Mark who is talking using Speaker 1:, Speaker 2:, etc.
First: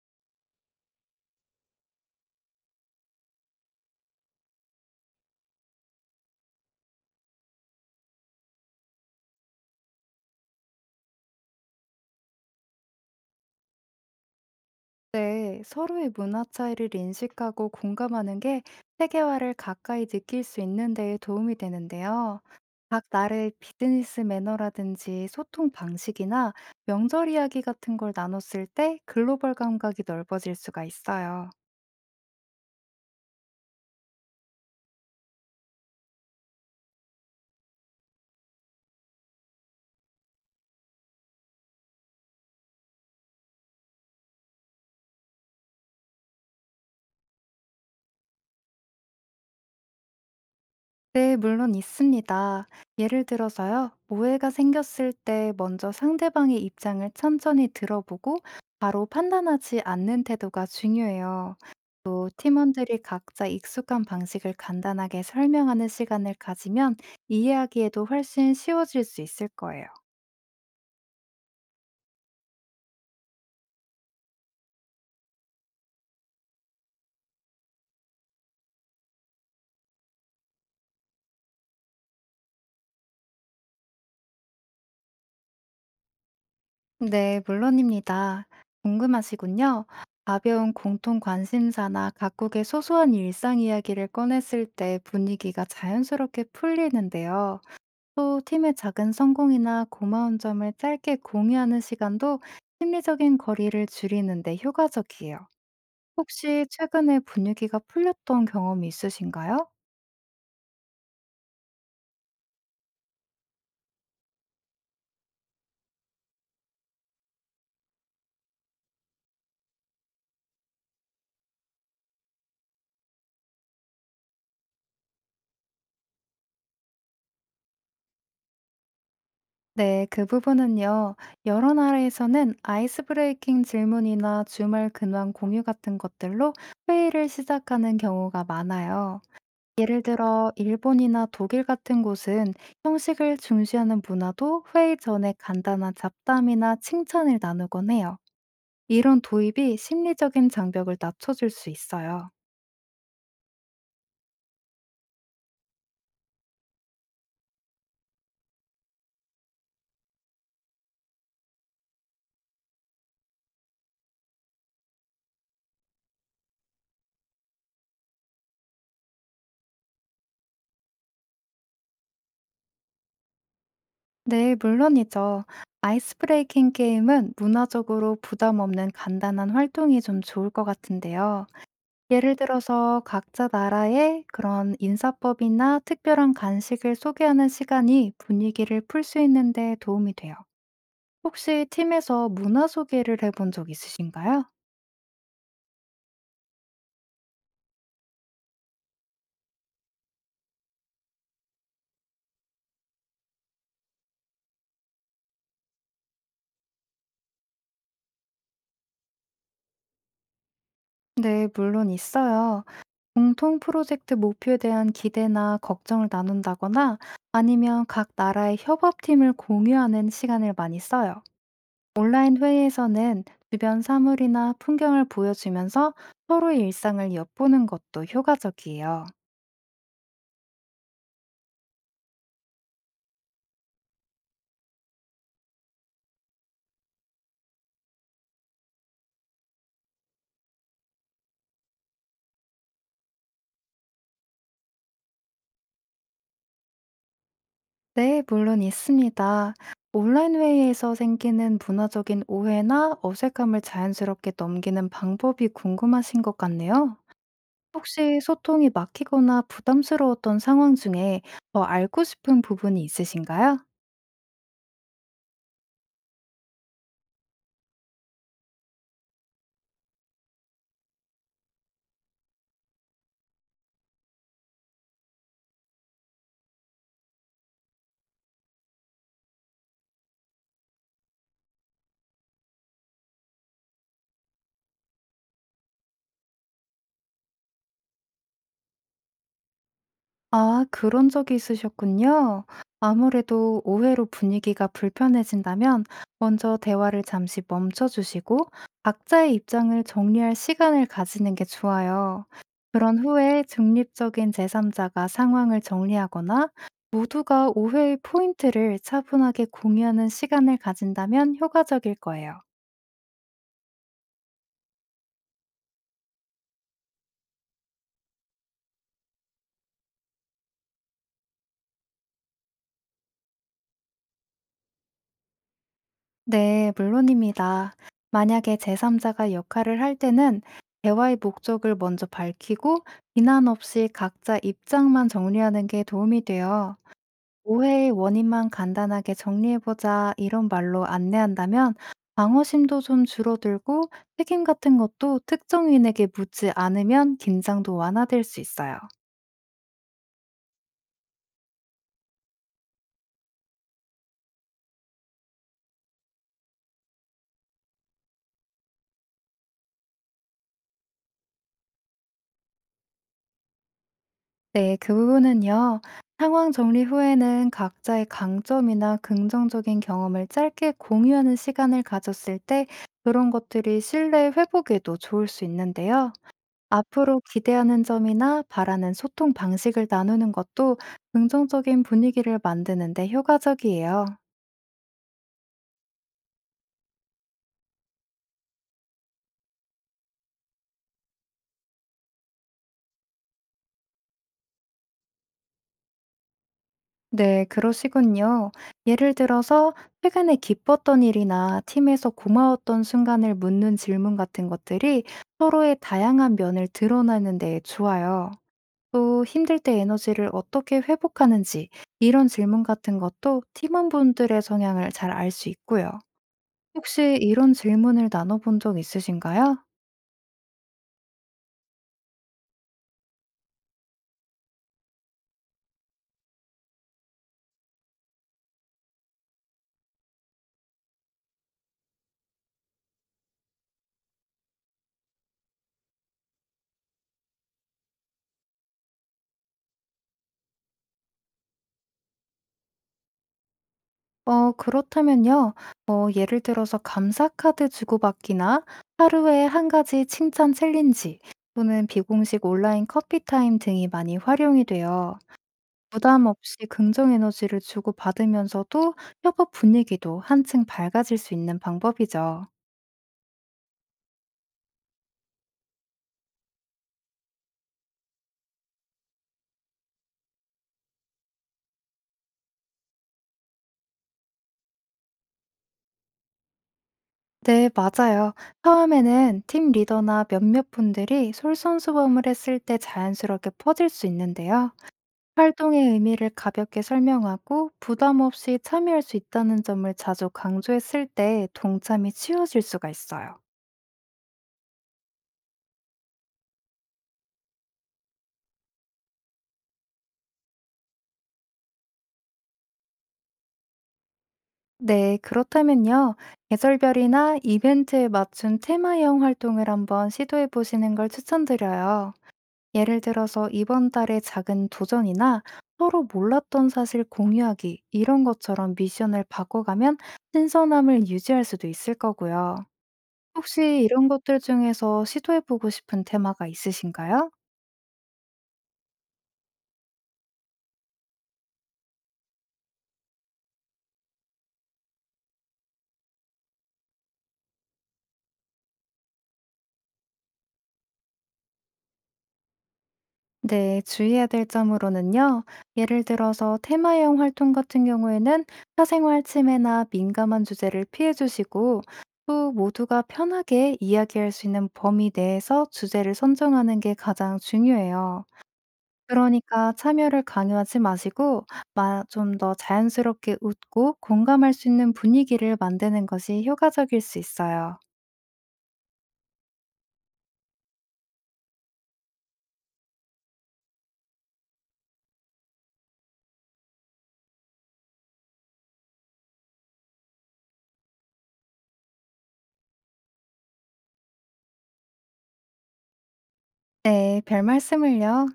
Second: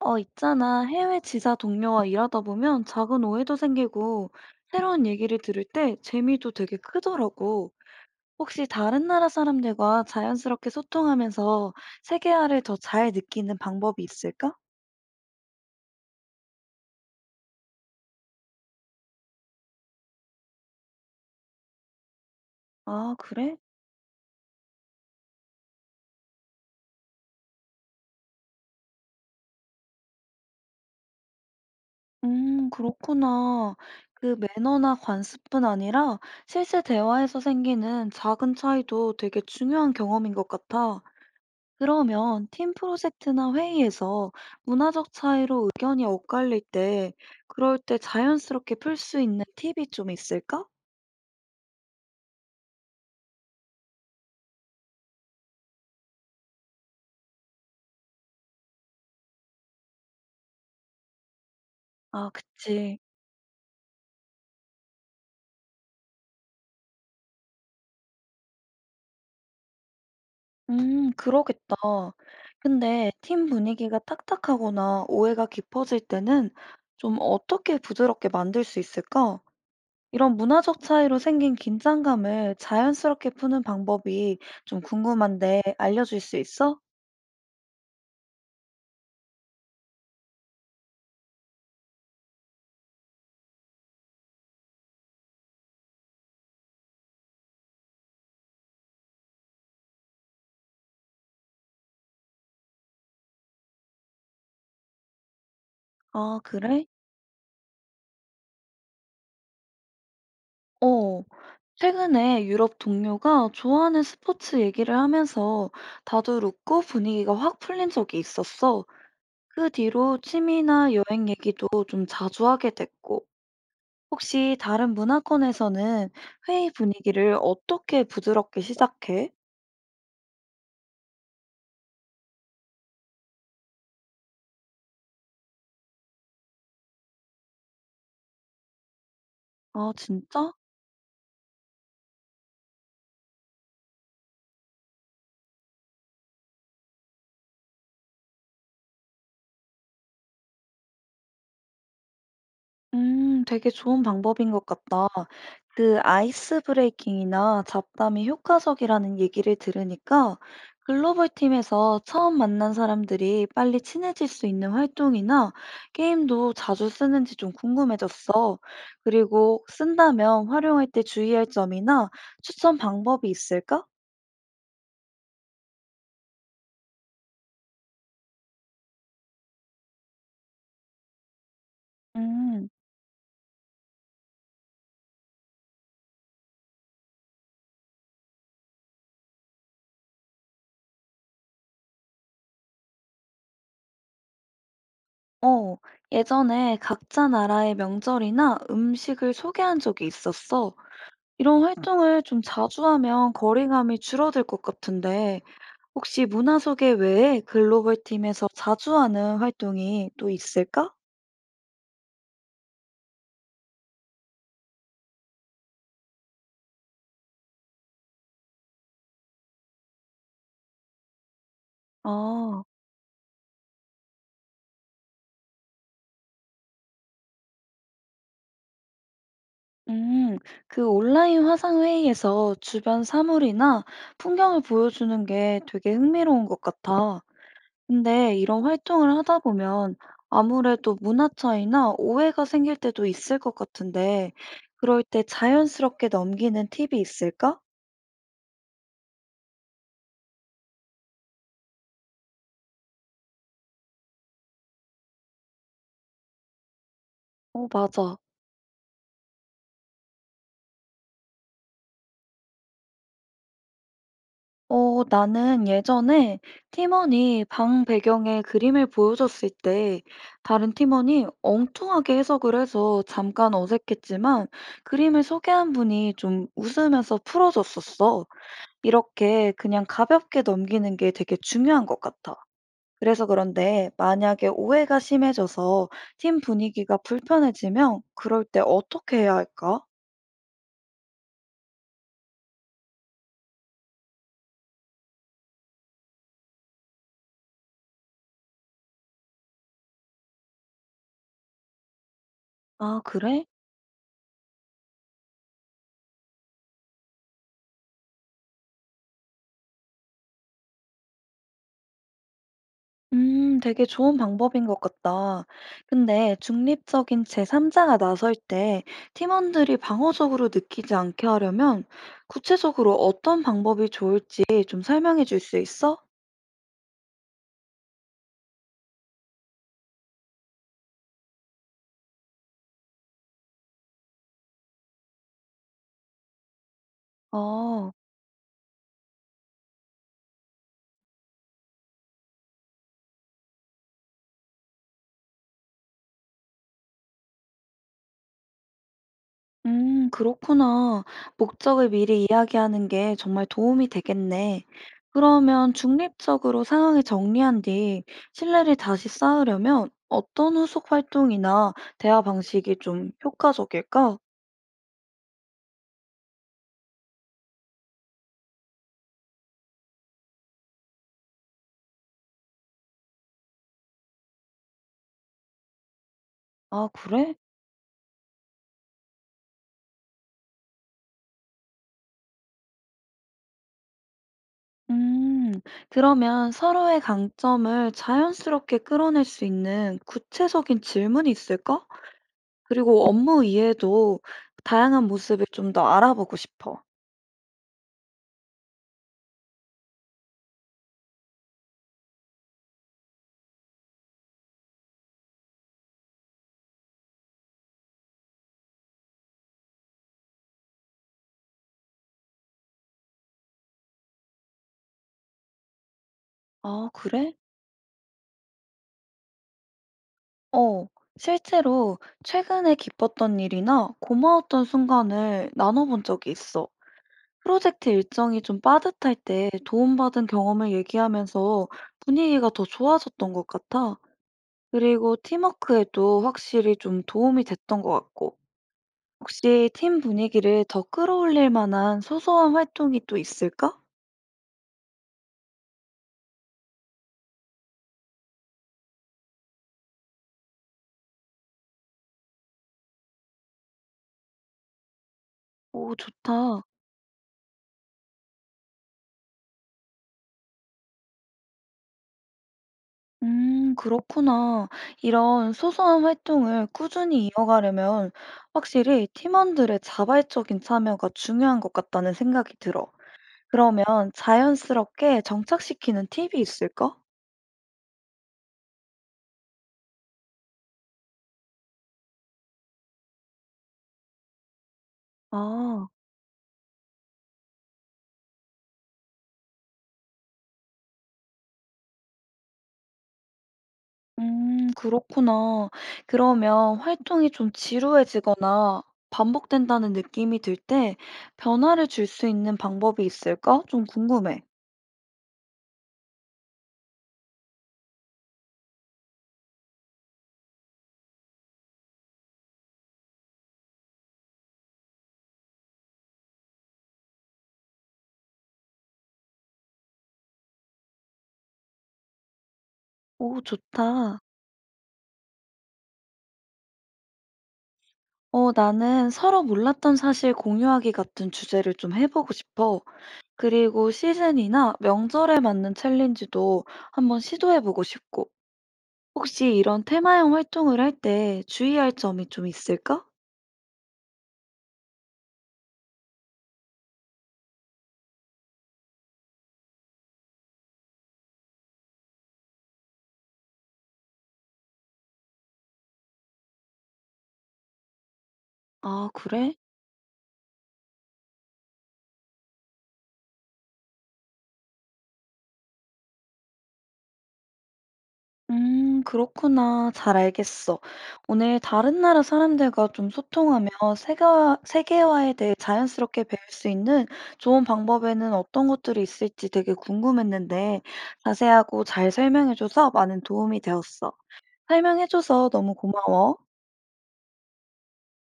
Speaker 1: 어, 있잖아. 해외 지사 동료와 일하다 보면 작은 오해도 생기고 새로운 얘기를 들을 때 재미도 되게 크더라고. 혹시 다른 나라 사람들과 자연스럽게 소통하면서 세계화를 더 잘 느끼는 방법이 있을까?
Speaker 2: 네, 서로의 문화 차이를 인식하고 공감하는 게 세계화를 가까이 느낄 수 있는 데에 도움이 되는데요. 각
Speaker 1: 아,
Speaker 2: 나라의
Speaker 1: 그래?
Speaker 2: 비즈니스 매너라든지 소통 방식이나 명절 이야기 같은 걸 나눴을 때 글로벌 감각이 넓어질 수가 있어요.
Speaker 1: 그렇구나. 그 매너나 관습뿐 아니라 실제 대화에서 생기는 작은 차이도 되게 중요한 경험인 것 같아. 그러면 팀 프로젝트나 회의에서 문화적 차이로 의견이 엇갈릴 때, 그럴 때 자연스럽게 풀 수 있는 팁이 좀 있을까?
Speaker 2: 네, 물론 있습니다. 예를 들어서요, 오해가 생겼을 때 먼저 상대방의 입장을 천천히 들어보고 바로 판단하지 않는 태도가 중요해요. 또
Speaker 1: 아, 그치.
Speaker 2: 팀원들이 각자 익숙한 방식을 간단하게 설명하는 시간을 가지면 이해하기에도 훨씬 쉬워질 수 있을 거예요.
Speaker 1: 그러겠다. 근데 팀 분위기가 딱딱하거나 오해가 깊어질 때는 좀 어떻게 부드럽게 만들 수 있을까? 이런 문화적 차이로 생긴 긴장감을 자연스럽게 푸는 방법이 좀 궁금한데 알려줄 수 있어?
Speaker 2: 네, 물론입니다. 궁금하시군요. 가벼운 공통 관심사나 각국의 소소한 일상 이야기를 꺼냈을 때 분위기가 자연스럽게 풀리는데요. 또 팀의 작은 성공이나 고마운 점을 짧게 공유하는 시간도 심리적인 거리를 줄이는 데 효과적이에요.
Speaker 1: 아,
Speaker 2: 혹시
Speaker 1: 그래?
Speaker 2: 최근에 분위기가 풀렸던 경험이 있으신가요?
Speaker 1: 어. 최근에 유럽 동료가 좋아하는 스포츠 얘기를 하면서 다들 웃고 분위기가 확 풀린 적이 있었어. 그 뒤로 취미나 여행 얘기도 좀 자주 하게 됐고, 혹시 다른 문화권에서는 회의 분위기를 어떻게 부드럽게 시작해?
Speaker 2: 네, 그 부분은요. 여러 나라에서는 아이스 브레이킹 질문이나 주말 근황 공유 같은 것들로 회의를 시작하는 경우가 많아요.
Speaker 1: 아,
Speaker 2: 예를 들어,
Speaker 1: 진짜?
Speaker 2: 일본이나 독일 같은 곳은 형식을 중시하는 문화도 회의 전에 간단한 잡담이나 칭찬을 나누곤 해요. 이런 도입이 심리적인 장벽을 낮춰줄 수 있어요.
Speaker 1: 되게 좋은 방법인 것 같다. 그 아이스 브레이킹이나 잡담이 효과적이라는 얘기를 들으니까 글로벌 팀에서 처음 만난 사람들이 빨리 친해질 수 있는 활동이나 게임도 자주 쓰는지 좀 궁금해졌어. 그리고 쓴다면 활용할 때 주의할 점이나 추천 방법이 있을까?
Speaker 2: 네, 물론이죠. 아이스 브레이킹 게임은 문화적으로 부담 없는 간단한 활동이 좀 좋을 것 같은데요. 예를
Speaker 1: 음,
Speaker 2: 들어서 각자 나라의 그런 인사법이나 특별한 간식을 소개하는 시간이 분위기를 풀 수 있는데 도움이 돼요. 혹시 팀에서 문화 소개를 해본 적 있으신가요?
Speaker 1: 어, 예전에 각자 나라의 명절이나 음식을 소개한 적이 있었어. 이런 활동을 좀 자주 하면 거리감이 줄어들 것 같은데, 혹시 문화 소개 외에 글로벌 팀에서 자주 하는 활동이 또 있을까?
Speaker 2: 네, 물론 있어요. 공통 프로젝트 목표에 대한 기대나 걱정을 나눈다거나 아니면 각 나라의 협업팀을 공유하는 시간을 많이 써요. 온라인
Speaker 1: 아,
Speaker 2: 회의에서는 주변 사물이나 풍경을 보여주면서 서로의 일상을 엿보는 것도 효과적이에요.
Speaker 1: 음, 그 온라인 화상회의에서 주변 사물이나 풍경을 보여주는 게 되게 흥미로운 것 같아. 근데 이런 활동을 하다 보면 아무래도 문화 차이나 오해가 생길 때도 있을 것 같은데, 그럴 때 자연스럽게 넘기는 팁이 있을까?
Speaker 2: 네, 물론 있습니다. 온라인 회의에서 생기는 문화적인 오해나 어색함을 자연스럽게 넘기는 방법이 궁금하신 것 같네요.
Speaker 1: 어, 맞아.
Speaker 2: 혹시 소통이 막히거나 부담스러웠던 상황 중에 더 알고 싶은 부분이 있으신가요?
Speaker 1: 어, 나는 예전에 팀원이 방 배경에 그림을 보여줬을 때 다른 팀원이 엉뚱하게 해석을 해서 잠깐 어색했지만 그림을 소개한 분이 좀 웃으면서 풀어줬었어. 이렇게 그냥 가볍게 넘기는 게 되게 중요한 것 같아. 그래서 그런데 만약에 오해가 심해져서 팀 분위기가 불편해지면 그럴 때 어떻게 해야 할까?
Speaker 2: 아, 그런 적이 있으셨군요. 아무래도 오해로 분위기가 불편해진다면 먼저 대화를 잠시 멈춰 주시고 각자의 입장을 정리할 시간을 가지는 게 좋아요. 그런
Speaker 1: 아,
Speaker 2: 후에
Speaker 1: 그래?
Speaker 2: 중립적인 제3자가 상황을 정리하거나 모두가 오해의 포인트를 차분하게 공유하는 시간을 가진다면 효과적일 거예요.
Speaker 1: 되게 좋은 방법인 것 같다. 근데 중립적인 제3자가 나설 때 팀원들이 방어적으로 느끼지 않게 하려면 구체적으로 어떤 방법이 좋을지 좀 설명해 줄 수 있어?
Speaker 2: 네, 물론입니다. 만약에 제3자가 역할을 할 때는 대화의 목적을 먼저 밝히고 비난 없이 각자 입장만 정리하는 게 도움이 돼요.
Speaker 1: 아,
Speaker 2: 오해의 원인만 간단하게 정리해보자 이런 말로 안내한다면 방어심도 좀 줄어들고 책임 같은 것도 특정인에게 묻지 않으면 긴장도 완화될 수 있어요.
Speaker 1: 그렇구나. 목적을 미리 이야기하는 게 정말 도움이 되겠네. 그러면 중립적으로 상황을 정리한 뒤 신뢰를 다시 쌓으려면 어떤 후속 활동이나 대화 방식이 좀 효과적일까?
Speaker 2: 네, 그 부분은요. 상황 정리 후에는 각자의 강점이나 긍정적인 경험을 짧게 공유하는 시간을 가졌을 때 그런 것들이 신뢰 회복에도 좋을 수 있는데요.
Speaker 1: 아,
Speaker 2: 앞으로
Speaker 1: 그래?
Speaker 2: 기대하는 점이나 바라는 소통 방식을 나누는 것도 긍정적인 분위기를 만드는데 효과적이에요.
Speaker 1: 음, 그러면 서로의 강점을 자연스럽게 끌어낼 수 있는 구체적인 질문이 있을까? 그리고 업무 이외에도 다양한 모습을 좀 더 알아보고 싶어.
Speaker 2: 네, 그러시군요. 예를 들어서 최근에 기뻤던 일이나 팀에서 고마웠던 순간을 묻는 질문 같은 것들이 서로의 다양한 면을 드러내는 데 좋아요. 또 힘들 때 에너지를 어떻게 회복하는지 이런 질문 같은 것도 팀원분들의 성향을 잘 알 수 있고요.
Speaker 1: 아,
Speaker 2: 혹시
Speaker 1: 그래?
Speaker 2: 이런 질문을 나눠본 적 있으신가요?
Speaker 1: 어, 실제로 최근에 기뻤던 일이나 고마웠던 순간을 나눠본 적이 있어. 프로젝트 일정이 좀 빠듯할 때 도움받은 경험을 얘기하면서 분위기가 더 좋아졌던 것 같아. 그리고 팀워크에도 확실히 좀 도움이 됐던 것 같고. 혹시 팀 분위기를 더 끌어올릴 만한 소소한 활동이 또 있을까?
Speaker 2: 어, 그렇다면요. 어, 예를 들어서 감사카드 주고받기나 하루에 한 가지 칭찬 챌린지 또는 비공식 온라인 커피 타임 등이 많이 활용이 돼요.
Speaker 1: 오,
Speaker 2: 부담 없이
Speaker 1: 좋다.
Speaker 2: 긍정 에너지를 주고받으면서도 협업 분위기도 한층 밝아질 수 있는 방법이죠.
Speaker 1: 그렇구나. 이런 소소한 활동을 꾸준히 이어가려면 확실히 팀원들의 자발적인 참여가 중요한 것 같다는 생각이 들어. 그러면 자연스럽게 정착시키는 팁이 있을까?
Speaker 2: 네, 맞아요. 처음에는 팀 리더나 몇몇 분들이 솔선수범을 했을 때 자연스럽게 퍼질 수 있는데요.
Speaker 1: 아.
Speaker 2: 활동의 의미를 가볍게 설명하고 부담 없이 참여할 수 있다는 점을 자주 강조했을 때 동참이 쉬워질 수가 있어요.
Speaker 1: 그렇구나. 그러면 활동이 좀 지루해지거나 반복된다는 느낌이 들 때 변화를 줄 수 있는 방법이 있을까? 좀 궁금해.
Speaker 2: 네, 그렇다면요. 계절별이나 이벤트에 맞춘 테마형 활동을 한번 시도해 보시는 걸 추천드려요. 예를 들어서 이번 달의 작은 도전이나 서로 몰랐던 사실 공유하기 이런 것처럼 미션을 바꿔가면 신선함을 유지할 수도 있을 거고요.
Speaker 1: 오,
Speaker 2: 혹시 이런
Speaker 1: 좋다.
Speaker 2: 것들 중에서 시도해 보고 싶은 테마가 있으신가요?
Speaker 1: 어, 나는 서로 몰랐던 사실 공유하기 같은 주제를 좀 해보고 싶어. 그리고 시즌이나 명절에 맞는 챌린지도 한번 시도해보고 싶고. 혹시 이런 테마형 활동을 할 때 주의할 점이 좀 있을까?
Speaker 2: 네, 주의해야 될 점으로는요. 예를 들어서 테마형 활동 같은 경우에는 사생활 침해나 민감한 주제를 피해 주시고 또 모두가 편하게 이야기할 수 있는 범위 내에서 주제를 선정하는 게 가장 중요해요.
Speaker 1: 아, 그래?
Speaker 2: 그러니까 참여를 강요하지 마시고 좀 더 자연스럽게 웃고 공감할 수 있는 분위기를 만드는 것이 효과적일 수 있어요.
Speaker 1: 그렇구나. 잘 알겠어. 오늘 다른 나라 사람들과 좀 소통하며 세계화, 세계화에 대해 자연스럽게 배울 수 있는 좋은 방법에는 어떤 것들이 있을지 되게 궁금했는데 자세하고 잘 설명해줘서 많은 도움이 되었어. 설명해줘서 너무 고마워.
Speaker 2: 네, 별 말씀을요.